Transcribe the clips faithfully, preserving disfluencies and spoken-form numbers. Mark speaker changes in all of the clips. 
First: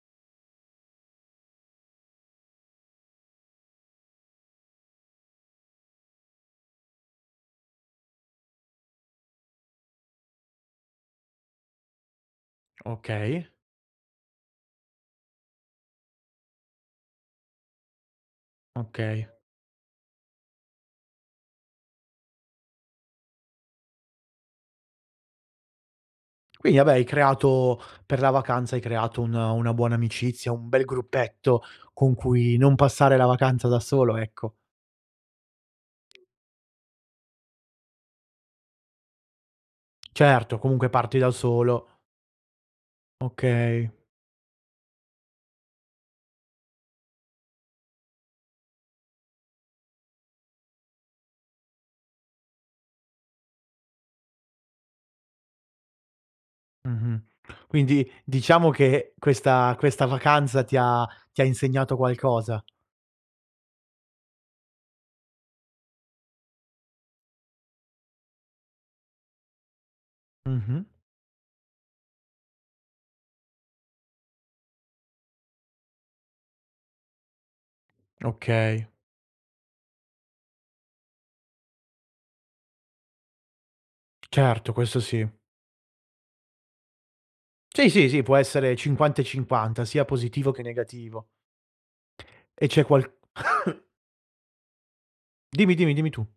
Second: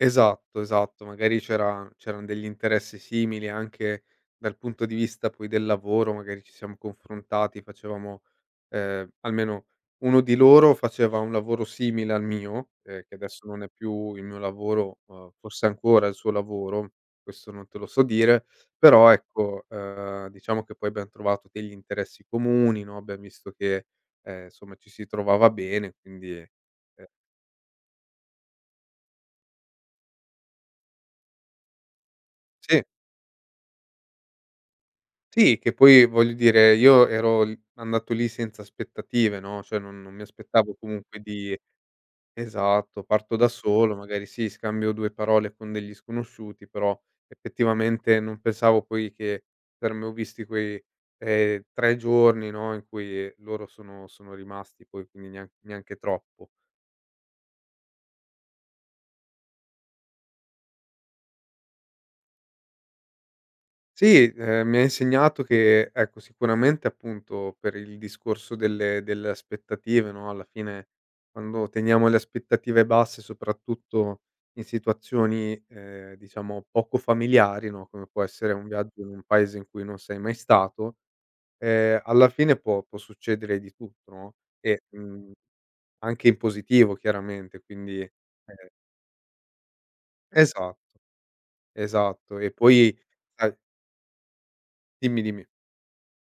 Speaker 1: Esatto, esatto, magari c'era c'eran degli interessi simili anche dal punto di vista poi del lavoro, magari ci siam confrontati, facevamo, ehm, almeno uno di loro faceva un lavoro simile al mio, ehm, che adesso
Speaker 2: Okay.
Speaker 1: non è più il mio lavoro, uhm, forse è ancora il suo lavoro, questo non te lo so dire. Però
Speaker 2: Okay.
Speaker 1: ecco, uhm, diciamo che poi abbiam trovato degli interessi comuni, no, abbiamo visto che, ehm, insomma ci si trovava bene quindi,
Speaker 2: Quindi, vabbè, hai
Speaker 1: ehm
Speaker 2: creato, per la vacanza hai creato un una buona amicizia, un bel gruppetto con cui non
Speaker 1: Sì.
Speaker 2: passare la vacanza da solo, ecco.
Speaker 1: Sì, che poi voglio dire io ero l andato lì senza aspettative, no, cioè non non mi
Speaker 2: Certo,
Speaker 1: aspettavo
Speaker 2: comunque parti
Speaker 1: comunque
Speaker 2: da
Speaker 1: di
Speaker 2: solo.
Speaker 1: esatto, parto da
Speaker 2: Okay.
Speaker 1: solo, magari sì, scambio due parole con degli sconosciuti, però effettivamente non pensavo poi che [unintelligible] vissuti quei, ehm, tre giorni, no, in cui loro sono sono rimasti poi, quindi nea neanche troppo.
Speaker 2: Mh-mh. Quindi diciamo che questa questa vacanza ti ha ti ha insegnato qualcosa.
Speaker 1: Sì, ehm, mi ha insegnato che ecco sicuramente appunto per il discorso delle delle aspettative, no, alla
Speaker 2: Mh-mh.
Speaker 1: fine quando teniamo le aspettative basse soprattutto in situazioni, ehm, diciamo, poco familiari, no, come può essere un
Speaker 2: Okay.
Speaker 1: viaggio in un paese in cui non sei mai stato, ehm, alla fine può può succedere di tutto, no,
Speaker 2: Certo,
Speaker 1: e,
Speaker 2: questo sì.
Speaker 1: mhmm, anche in positivo chiaramente,
Speaker 2: Sì,
Speaker 1: quindi,
Speaker 2: sì, sì può
Speaker 1: ehm
Speaker 2: essere cinquanta e cinquanta. Sia positivo che
Speaker 1: Esatto,
Speaker 2: negativo.
Speaker 1: esatto. E
Speaker 2: E c'è
Speaker 1: poi
Speaker 2: qual
Speaker 1: sai Dimmi dimmi.
Speaker 2: Dimmi, dimmi, dimmi tu.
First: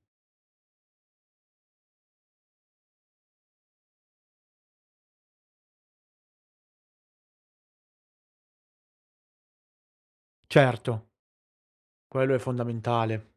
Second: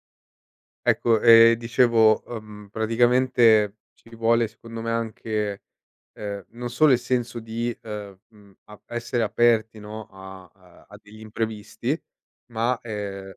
Speaker 1: Ecco, ehm, dicevo, uhm, praticamente ci vuole secondo me anche, ehm, non solo il senso di, ehm, mhmm, ap essere aperti, no, a, uhm, a
Speaker 2: Certo.
Speaker 1: degli imprevisti,
Speaker 2: Quello è
Speaker 1: ma,
Speaker 2: fondamentale.
Speaker 1: ehm,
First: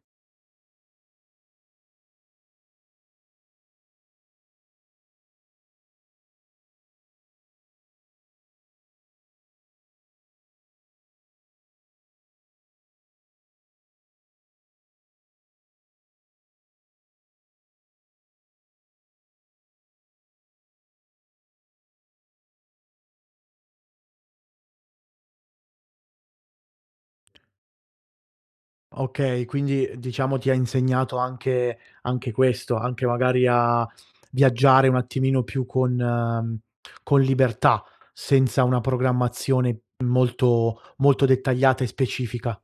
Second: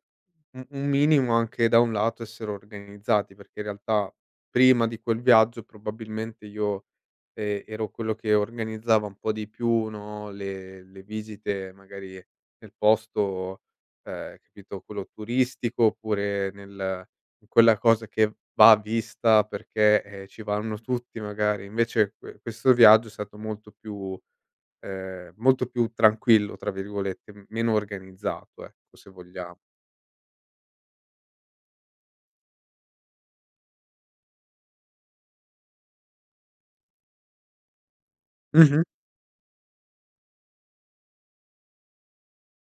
Speaker 1: u un minimo anche da un lato essere organizzati, perché in realtà prima di quel viaggio probabilmente io, ehm, ero quello che organizzava un po' di più, no, le le visite magari nel posto, ehm, capito, quello turistico oppure nel in quella cosa che va vista perché, eh, ci vanno tutti magari. Invece que questo viaggio è stato molto più, ehm, molto più "tranquillo", tra virgolette, meno organizzato, ecco, se
Speaker 2: Okay,
Speaker 1: vogliamo.
Speaker 2: quindi diciamo ti ha insegnato anche anche questo, anche magari a viaggiare un attimino più con, mhmm, con libertà, senza una
Speaker 1: Mh-mh.
Speaker 2: programmazione molto molto dettagliata e specifica.